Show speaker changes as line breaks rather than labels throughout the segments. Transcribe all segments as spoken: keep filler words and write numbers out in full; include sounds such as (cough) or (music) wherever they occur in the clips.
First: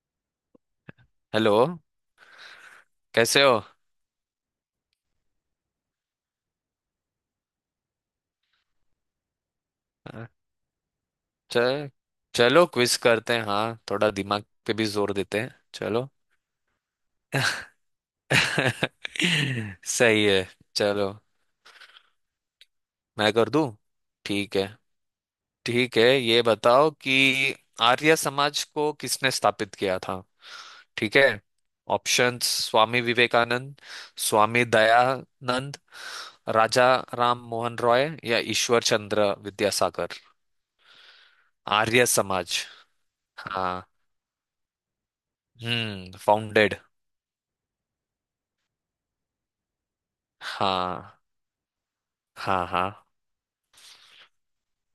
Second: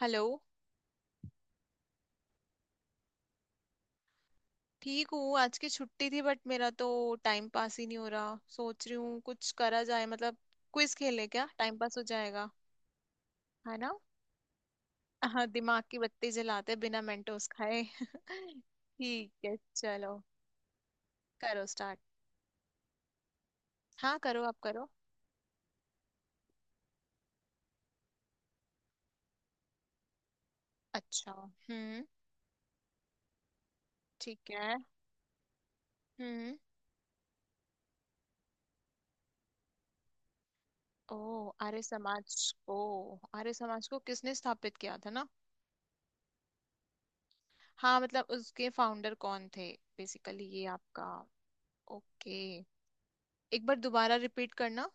Hello.
Hello. कैसे हो?
ठीक हूँ। आज की छुट्टी थी बट मेरा तो टाइम पास ही नहीं हो रहा। सोच रही हूँ कुछ करा जाए
अ,
मतलब क्विज खेले क्या टाइम
च,
पास हो जाएगा।
चलो क्विज करते हैं।
है
हाँ,
ना।
थोड़ा दिमाग पे भी जोर देते
हाँ
हैं।
दिमाग की
चलो।
बत्ती जलाते बिना मेंटोस खाए (laughs) ठीक है,
(laughs)
चलो।
सही है। चलो,
करो स्टार्ट।
मैं कर दूं?
हाँ करो, आप
ठीक है।
करो।
ठीक है, ये बताओ कि आर्य समाज को किसने स्थापित किया था? ठीक है।
अच्छा। हम्म।
ऑप्शंस। स्वामी विवेकानंद,
ठीक
स्वामी
है।
दयानंद,
हम्म।
राजा राम मोहन रॉय, या ईश्वर चंद्र विद्यासागर।
ओ आर्य
आर्य
समाज।
समाज।
ओ आर्य
हाँ।
समाज को किसने स्थापित किया था ना?
हम्म, फाउंडेड।
हाँ मतलब उसके फाउंडर कौन थे, बेसिकली ये आपका।
हाँ
ओके।
हाँ हाँ।
एक बार दोबारा रिपीट करना।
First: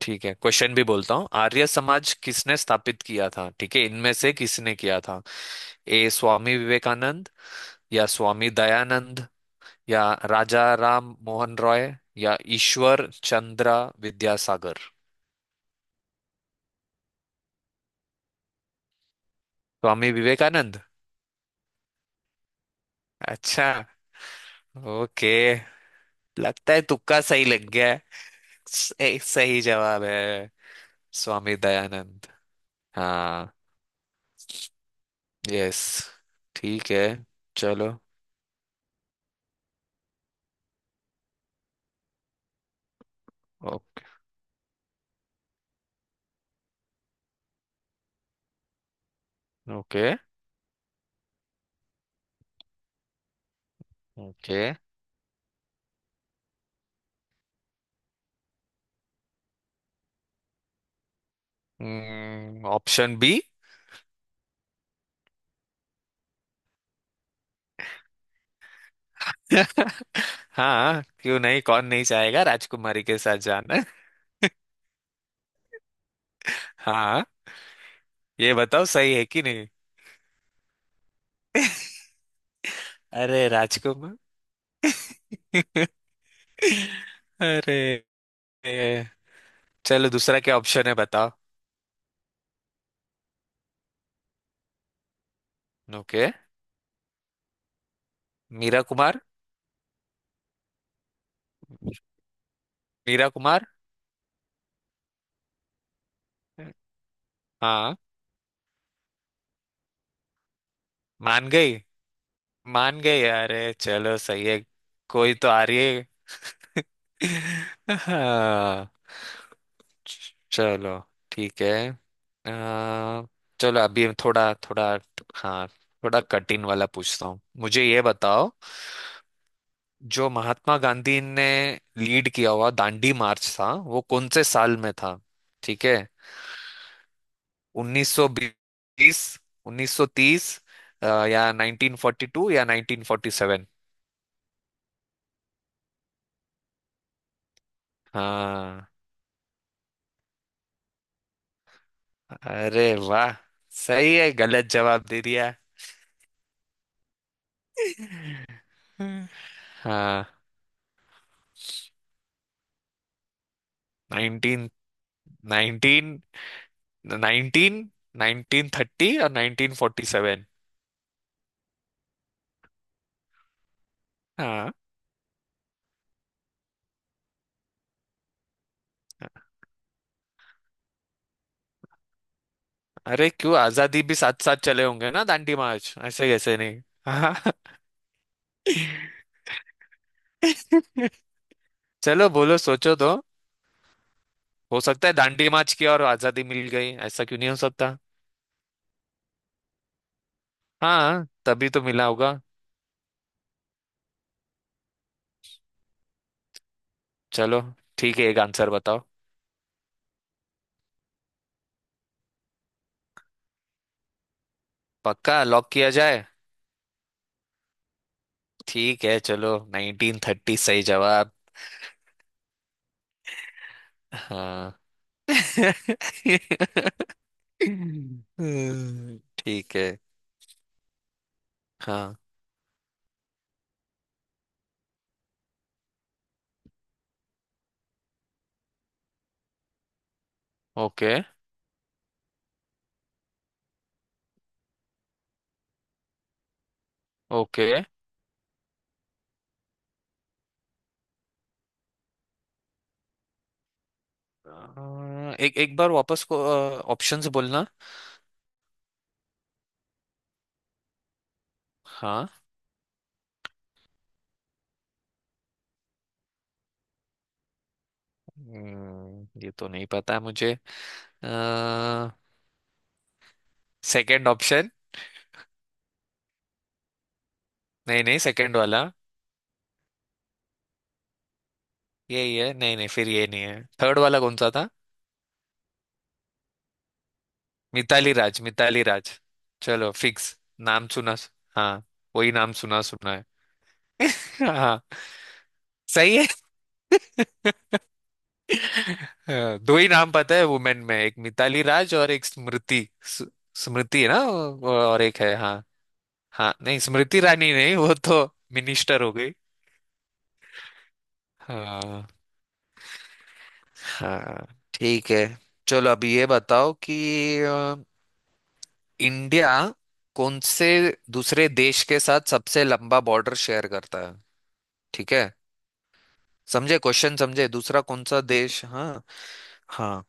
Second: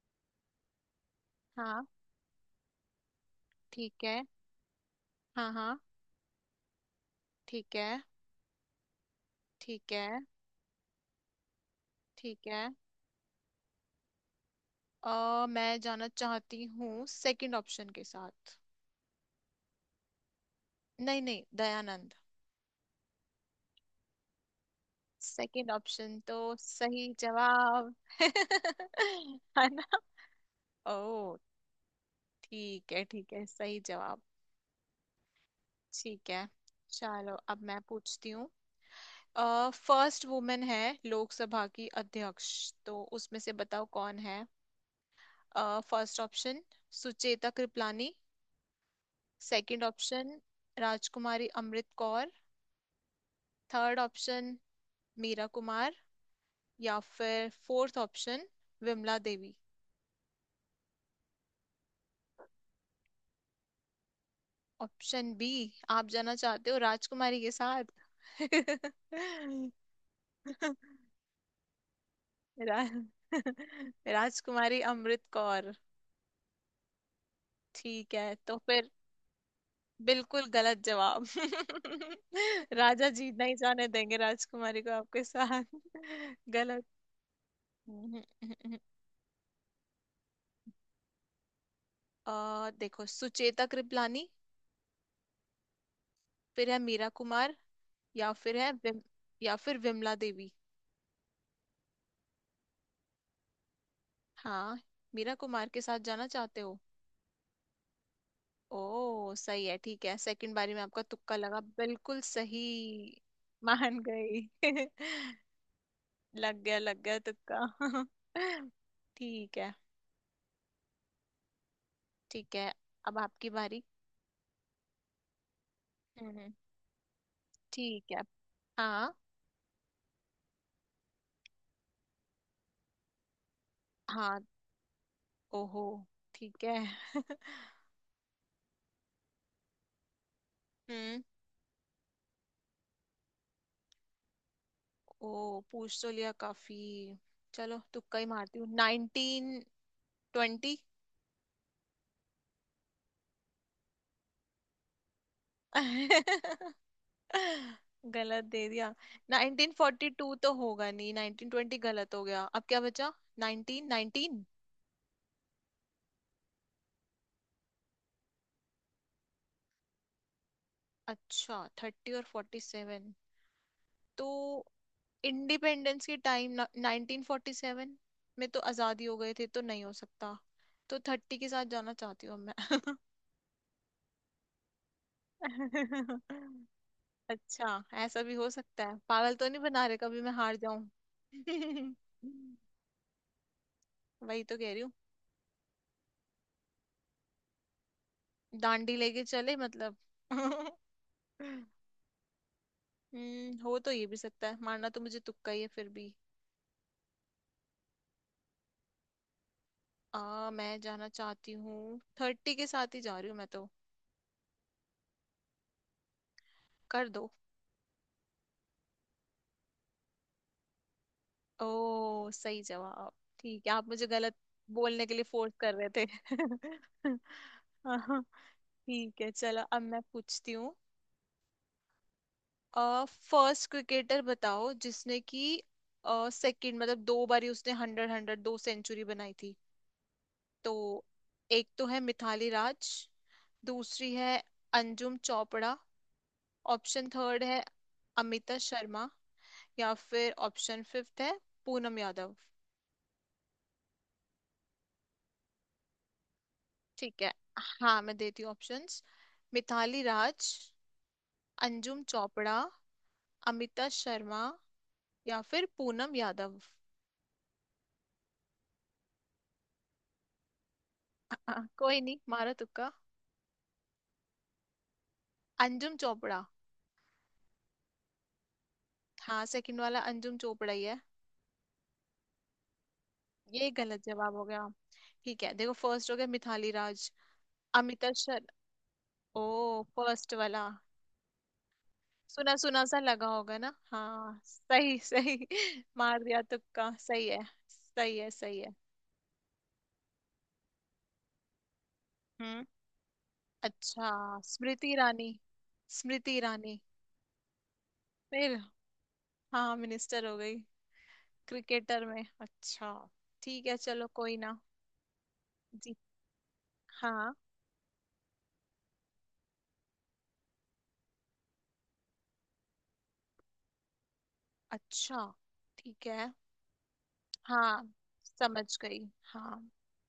ठीक है, क्वेश्चन भी बोलता हूँ। आर्य
हाँ
समाज किसने स्थापित किया था? ठीक है,
ठीक
इनमें
है।
से किसने किया था?
हाँ हाँ।
ए, स्वामी विवेकानंद,
ठीक है।
या स्वामी दयानंद,
ठीक
या
है।
राजा राम मोहन रॉय, या
ठीक है।
ईश्वर चंद्र विद्यासागर।
अ मैं जाना चाहती हूँ सेकंड ऑप्शन के साथ।
स्वामी विवेकानंद?
नहीं नहीं, दयानंद।
अच्छा। ओके।
सेकंड ऑप्शन तो
लगता है
सही
तुक्का सही लग गया
जवाब
है।
(laughs)
सही सही
है ना।
जवाब है।
ओ।
स्वामी दयानंद।
ठीक है, ठीक है,
हाँ।
सही जवाब।
यस।
ठीक है,
ठीक है।
चलो अब मैं
चलो।
पूछती हूँ। फर्स्ट वुमेन है लोकसभा की अध्यक्ष, तो उसमें से बताओ
ओके
कौन है। First option, Sucheta Kripalani. Second
okay
option, Rajkumari Amrit Kaur. Third option,
okay.
Meera Kumar. या फिर fourth option, Vimla Devi.
Option B.
Option B. आप जाना चाहते हो राजकुमारी के साथ? (laughs)
(laughs) हाँ क्यों नहीं, कौन नहीं चाहेगा
रा,
राजकुमारी के साथ जाना।
(laughs) राजकुमारी अमृत कौर।
(laughs) हाँ।
ठीक है
ये
तो
बताओ
फिर,
सही है कि नहीं?
बिल्कुल गलत जवाब (laughs) राजा जी
अरे
नहीं जाने
राजकुमार।
देंगे राजकुमारी को आपके साथ
(laughs)
(laughs) गलत।
अरे
(laughs)
चलो, दूसरा क्या ऑप्शन है बताओ?
अ देखो, सुचेता कृपलानी,
ओके।
फिर है मीरा कुमार, या फिर है
मीरा
विम,
कुमार।
या फिर विमला देवी।
मीरा कुमार।
हाँ। मीरा कुमार के साथ जाना चाहते हो?
हाँ।
ओ सही है, ठीक है, सेकंड बारी में आपका तुक्का
मान
लगा,
गई।
बिल्कुल सही।
मान गई, अरे
मान
चलो सही
गई
है।
(laughs)
कोई तो आ रही है।
लग गया लग गया तुक्का
(laughs)
(laughs)
हाँ।
ठीक है।
चलो। ठीक है।
ठीक है। अब
आ,
आपकी
चलो
बारी।
अभी हम थोड़ा थोड़ा। हाँ थोड़ा
हम्म।
कठिन वाला पूछता हूँ, मुझे ये
ठीक है।
बताओ।
हाँ।
जो महात्मा गांधी ने लीड किया हुआ दांडी मार्च था, वो कौन
हाँ।
से साल में था?
ओहो।
ठीक है।
ठीक है।
उन्नीस सौ बीस, उन्नीस सौ तीस, अ,
हम्म।
या नाइनटीन फोर्टी टू, या नाइनटीन फोर्टी सेवन।
ओ पूछ तो लिया काफी। चलो तुक्का ही मारती हूँ,
हाँ।
Nineteen twenty.
अरे वाह। सही है, गलत जवाब दे दिया।
(laughs) गलत दे
(laughs)
दिया। नाइनटीन फोर्टी
हाँ।
टू तो होगा नहीं, नाइनटीन ट्वेंटी गलत हो गया, अब क्या बचा? Nineteen nineteen.
Nineteen thirty. Nineteen nineteen nineteen thirty और नाइनटीन फोर्टी सेवन।
अच्छा, थर्टी और फोर्टी सेवन। तो
हाँ।
इंडिपेंडेंस के टाइम नाइनटीन फोर्टी सेवन में तो आजादी हो गए थे, तो नहीं हो सकता। तो थर्टी के साथ जाना चाहती हूँ अब।
अरे क्यों, आजादी भी साथ साथ चले होंगे ना
मैं
दांडी मार्च, ऐसे कैसे
(laughs)
नहीं। (laughs) हाँ।
अच्छा, ऐसा भी हो सकता है। पागल तो नहीं बना रहे कभी, मैं हार जाऊं।
चलो
(laughs)
बोलो, सोचो तो।
वही तो कह रही
हो
हूँ।
सकता है दांडी मार्च की और आजादी मिल गई, ऐसा क्यों नहीं हो सकता?
डांडी लेके चले मतलब। (laughs)
हाँ तभी तो मिला होगा।
हम्म, हो तो ये भी सकता है, मारना तो मुझे तुक्का ही है फिर भी।
चलो ठीक है, एक आंसर बताओ।
आ मैं जाना चाहती हूँ, थर्टी के साथ ही जा रही हूँ मैं तो।
पक्का लॉक किया जाए?
कर दो।
ठीक है चलो, नाइनटीन थर्टी सही जवाब।
ओ सही जवाब। ठीक है, आप मुझे गलत
हाँ।
बोलने के लिए
(laughs)
फोर्स कर रहे थे (laughs) हाँ,
हम्म,
ठीक है, चलो
ठीक
अब
है।
मैं पूछती हूँ।
हाँ।
फर्स्ट क्रिकेटर बताओ जिसने कि सेकंड मतलब दो बारी उसने हंड्रेड हंड्रेड दो सेंचुरी बनाई थी, तो
ओके।
एक तो है मिथाली राज। दूसरी है अंजुम चोपड़ा। ऑप्शन थर्ड है
ओके।
अमिता शर्मा। या फिर ऑप्शन फिफ्थ है पूनम यादव।
अ, एक एक बार वापस को
ठीक
ऑप्शंस
है,
बोलना।
हाँ मैं देती हूँ ऑप्शंस। मिथाली राज, अंजुम
हाँ।
चोपड़ा, अमिता शर्मा या फिर पूनम यादव।
हम्म, ये तो नहीं पता है मुझे।
(laughs) कोई नहीं मारा तुक्का?
Second option.
अंजुम चोपड़ा।
नहीं नहीं, सेकंड वाला।
हाँ, सेकंड वाला अंजुम चोपड़ा ही है।
यही है। नहीं नहीं, फिर ये नहीं है।
ये
थर्ड
गलत
वाला
जवाब
कौन
हो
सा
गया।
था?
ठीक है देखो, फर्स्ट हो गया मिथाली राज, अमिता
मिताली राज।
शर
मिताली राज।
ओ,
चलो
फर्स्ट
फिक्स।
वाला।
नाम सुना। हाँ वही, नाम
सुना
सुना
सुना सा
सुना है।
लगा होगा ना,
(laughs)
हाँ
हाँ।
सही सही। (laughs)
सही
मार
है।
दिया तुक्का, सही है।
(laughs)
सही है, सही है।
(laughs) अ, दो ही नाम पता है वुमेन में, एक मिताली राज और एक
हम्म,
स्मृति स-। स्मृति है
अच्छा,
ना वो-
स्मृति
और एक
ईरानी।
है। हाँ।
स्मृति
हाँ
ईरानी।
नहीं, स्मृति रानी नहीं, वो तो
फिर?
मिनिस्टर हो गई।
हाँ, मिनिस्टर हो गई।
हाँ।
क्रिकेटर में, अच्छा। ठीक है, चलो कोई
हाँ।
ना।
ठीक है। चलो
जी।
अभी ये बताओ कि
हाँ।
अ, इंडिया कौन से दूसरे देश के साथ सबसे लंबा बॉर्डर शेयर करता है? ठीक
अच्छा।
है।
ठीक है,
समझे क्वेश्चन? समझे, दूसरा
हाँ
कौन सा देश।
समझ
हाँ।
गई। हाँ।
हाँ।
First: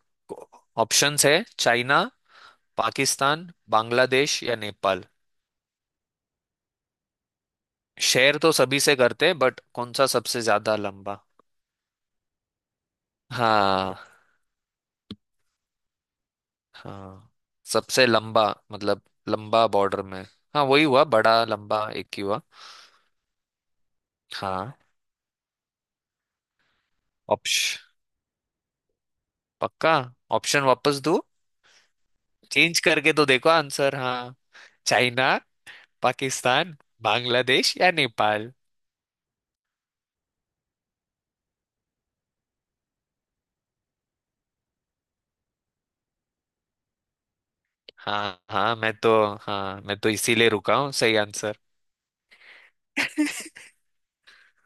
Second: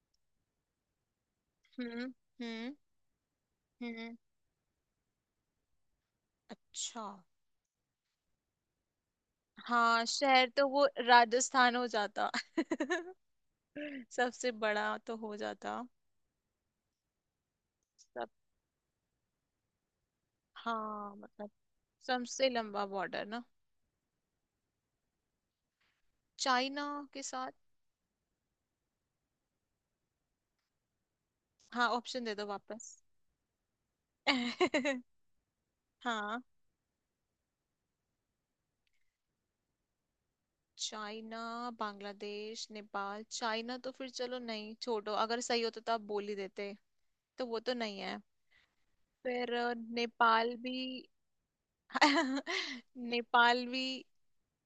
ऑप्शंस है चाइना,
हम्म। हम्म।
पाकिस्तान,
हम्म।
बांग्लादेश या नेपाल।
अच्छा।
शेयर तो सभी से करते हैं बट कौन
हाँ,
सा सबसे
शहर तो
ज्यादा
वो
लंबा।
राजस्थान हो जाता
हाँ।
(laughs) सबसे बड़ा तो हो जाता।
हाँ, सबसे
सब,
लंबा, मतलब लंबा बॉर्डर में। हाँ वही हुआ,
हाँ
बड़ा
मतलब
लंबा एक ही हुआ।
सबसे लंबा बॉर्डर ना।
हाँ।
चाइना के साथ।
ऑप्श, पक्का। ऑप्शन वापस दो,
हाँ, ऑप्शन दे दो
चेंज
वापस।
करके तो देखो आंसर। हाँ।
(laughs)
चाइना,
हाँ।
पाकिस्तान, बांग्लादेश या नेपाल।
चाइना, बांग्लादेश, नेपाल, चाइना तो फिर चलो नहीं, छोड़ो, अगर सही होता तो आप बोल ही देते। तो वो तो नहीं है।
हाँ। हाँ मैं तो,
फिर अ,
हाँ मैं तो इसीलिए
नेपाल भी।
रुका हूँ सही आंसर।
(laughs) नेपाल भी।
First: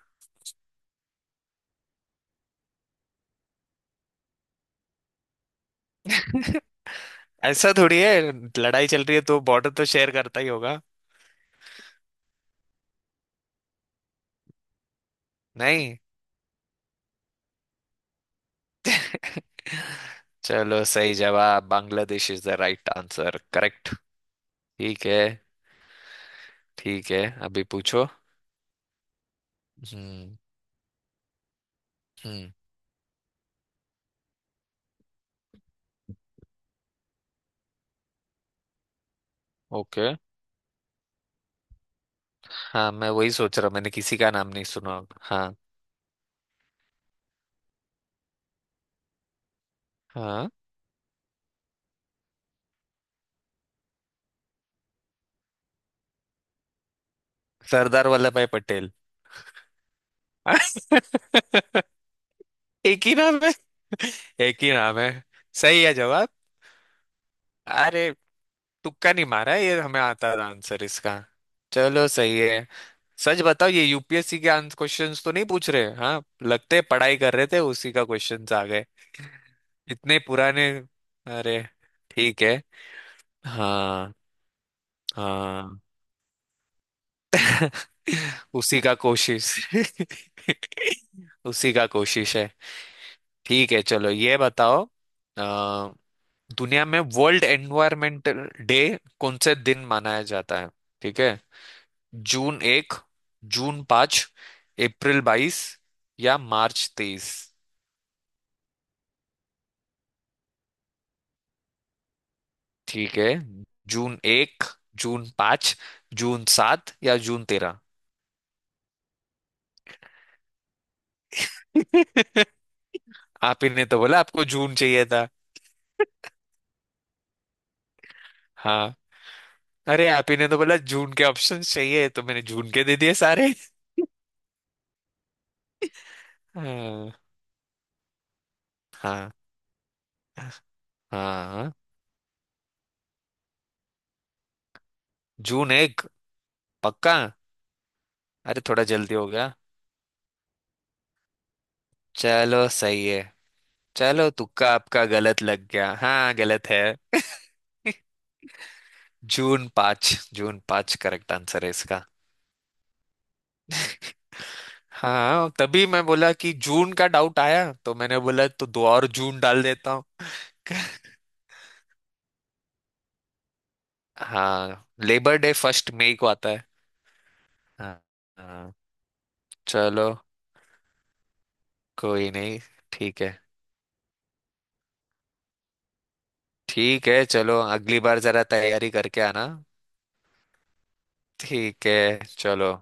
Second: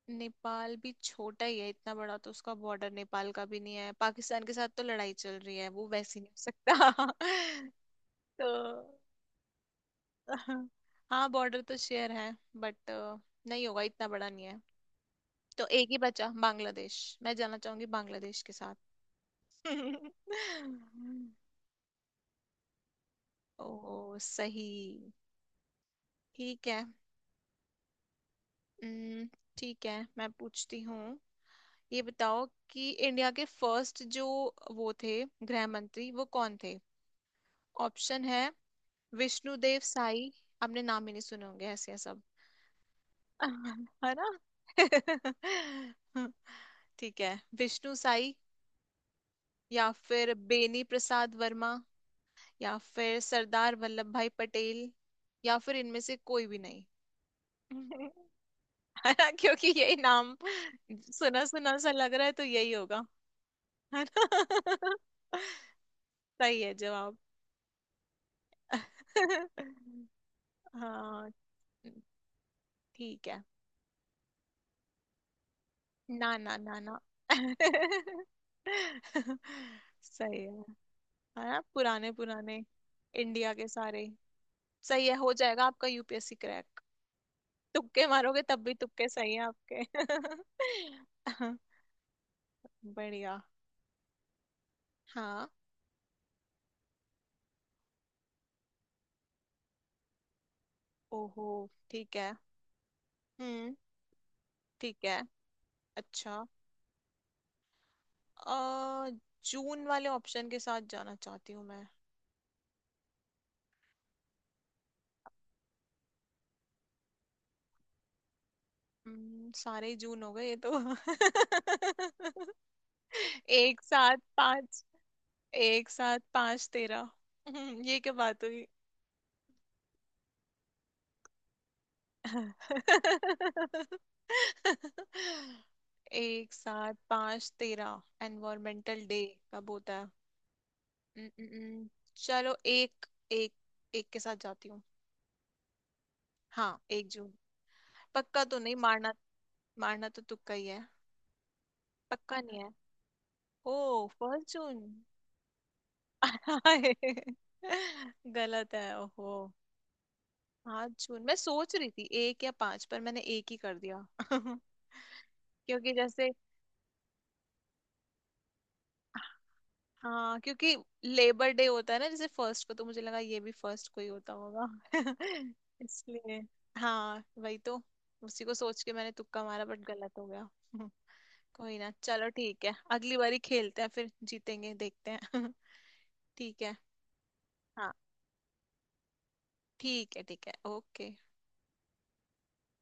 नेपाल भी छोटा ही है, इतना बड़ा तो उसका बॉर्डर नेपाल का भी नहीं है। पाकिस्तान के साथ तो लड़ाई चल रही है, वो वैसी नहीं हो सकता।
ऐसा
(laughs)
थोड़ी है,
तो
लड़ाई चल रही है तो बॉर्डर तो शेयर करता ही
(laughs)
होगा।
हाँ, बॉर्डर तो शेयर है बट नहीं होगा, इतना बड़ा नहीं है। तो एक ही
नहीं।
बचा बांग्लादेश, मैं जाना चाहूंगी बांग्लादेश के साथ। (laughs)
चलो सही जवाब, Bangladesh is the right answer, correct.
ओ सही।
ठीक है।
ठीक है।
ठीक है। अभी पूछो।
हम्म, ठीक है, मैं
हम्म।
पूछती हूँ। ये बताओ
हम्म।
कि इंडिया के फर्स्ट जो वो थे गृह मंत्री, वो कौन थे? ऑप्शन है विष्णुदेव
ओके।
साई। आपने नाम ही नहीं सुने होंगे, ऐसे हैं सब
हाँ मैं वही सोच रहा हूँ, मैंने
(laughs) है
किसी का
ना
नाम नहीं सुना होगा। हाँ।
(laughs) ठीक है, विष्णु साई या फिर
हाँ।
बेनी प्रसाद वर्मा या फिर सरदार वल्लभ भाई पटेल या फिर इनमें से कोई भी नहीं।
सरदार
(laughs)
वल्लभ भाई पटेल।
है ना, क्योंकि यही नाम सुना सुना सा
(laughs)
लग रहा है, तो यही
एक
होगा।
ही नाम है।
है
एक ही
ना।
नाम है।
(laughs)
सही है जवाब।
सही है जवाब।
अरे, तुक्का नहीं मारा है, ये हमें
(laughs)
आता था आंसर इसका।
हाँ।
चलो सही है।
ठीक
सच
है।
बताओ, ये यूपीएससी के आंसर क्वेश्चंस तो नहीं पूछ रहे? हाँ
ना ना
लगते
ना
हैं,
ना
पढ़ाई कर रहे
(laughs)
थे उसी का क्वेश्चंस आ गए, इतने
सही है।
पुराने।
है ना,
अरे।
पुराने
ठीक है।
पुराने। इंडिया के सारे।
हाँ।
सही है, हो जाएगा
हाँ।
आपका यूपीएससी क्रैक।
(laughs)
तुक्के मारोगे तब भी
उसी का
तुक्के सही है
कोशिश।
आपके।
(laughs)
(laughs)
उसी का कोशिश है।
बढ़िया।
ठीक है चलो, ये बताओ।
हाँ।
अ, दुनिया में वर्ल्ड एनवायरमेंटल डे कौन से दिन मनाया जाता है? ठीक है।
ओहो। ठीक है।
जून एक,
हम्म।
जून पाँच,
ठीक है।
अप्रैल बाईस, या
अच्छा।
मार्च तेईस।
अ जून वाले ऑप्शन के साथ जाना चाहती हूँ मैं।
ठीक है। जून एक, जून पाँच, जून सात, या जून तेरह।
हम्म, सारे ही जून हो गए ये तो
(laughs)
(laughs)
आप ही
एक
ने तो
साथ
बोला आपको जून
पांच।
चाहिए था।
एक साथ पांच तेरह। हम्म, ये क्या बात हुई।
हाँ। अरे आप ही ने तो बोला जून के ऑप्शन चाहिए, तो मैंने जून के दे दिए सारे।
(laughs) एक साथ
हाँ।
पांच तेरह एनवायरमेंटल डे
हाँ।
कब होता है? हम्म, हम्म,
हाँ।
हम्म, चलो एक, एक, एक के साथ जाती हूँ।
जून एक।
हाँ, एक
पक्का?
जून पक्का तो
अरे
नहीं
थोड़ा
मारना,
जल्दी हो गया।
मारना तो तुक्का ही है, पक्का नहीं
चलो
है।
सही है।
ओ,
चलो
फर्स्ट
तुक्का
जून
आपका गलत लग गया, हाँ
(laughs)
गलत है।
हाय।
(laughs)
गलत है ओहो।
जून पाँच, जून
हाँ
पाँच
जून,
करेक्ट
मैं
आंसर है
सोच रही
इसका।
थी एक या पांच, पर मैंने एक ही कर दिया (laughs)
हाँ तभी
क्योंकि
मैं
जैसे,
बोला कि जून का डाउट आया, तो मैंने बोला तो दो और जून डाल देता हूँ।
हाँ क्योंकि
(laughs)
लेबर डे होता है ना जैसे फर्स्ट को, तो मुझे लगा ये भी फर्स्ट को ही होता होगा
हाँ लेबर डे
(laughs)
फर्स्ट मई को
इसलिए।
आता है।
हाँ वही तो,
हाँ।
उसी को
हाँ,
सोच के मैंने तुक्का मारा बट
चलो।
गलत हो गया (laughs) कोई ना, चलो
कोई नहीं।
ठीक है, अगली
ठीक है।
बारी खेलते हैं फिर जीतेंगे देखते हैं (laughs) ठीक है।
ठीक है चलो,
हाँ
अगली बार जरा तैयारी करके आना।
ठीक है। ठीक है ओके।
ठीक है। चलो।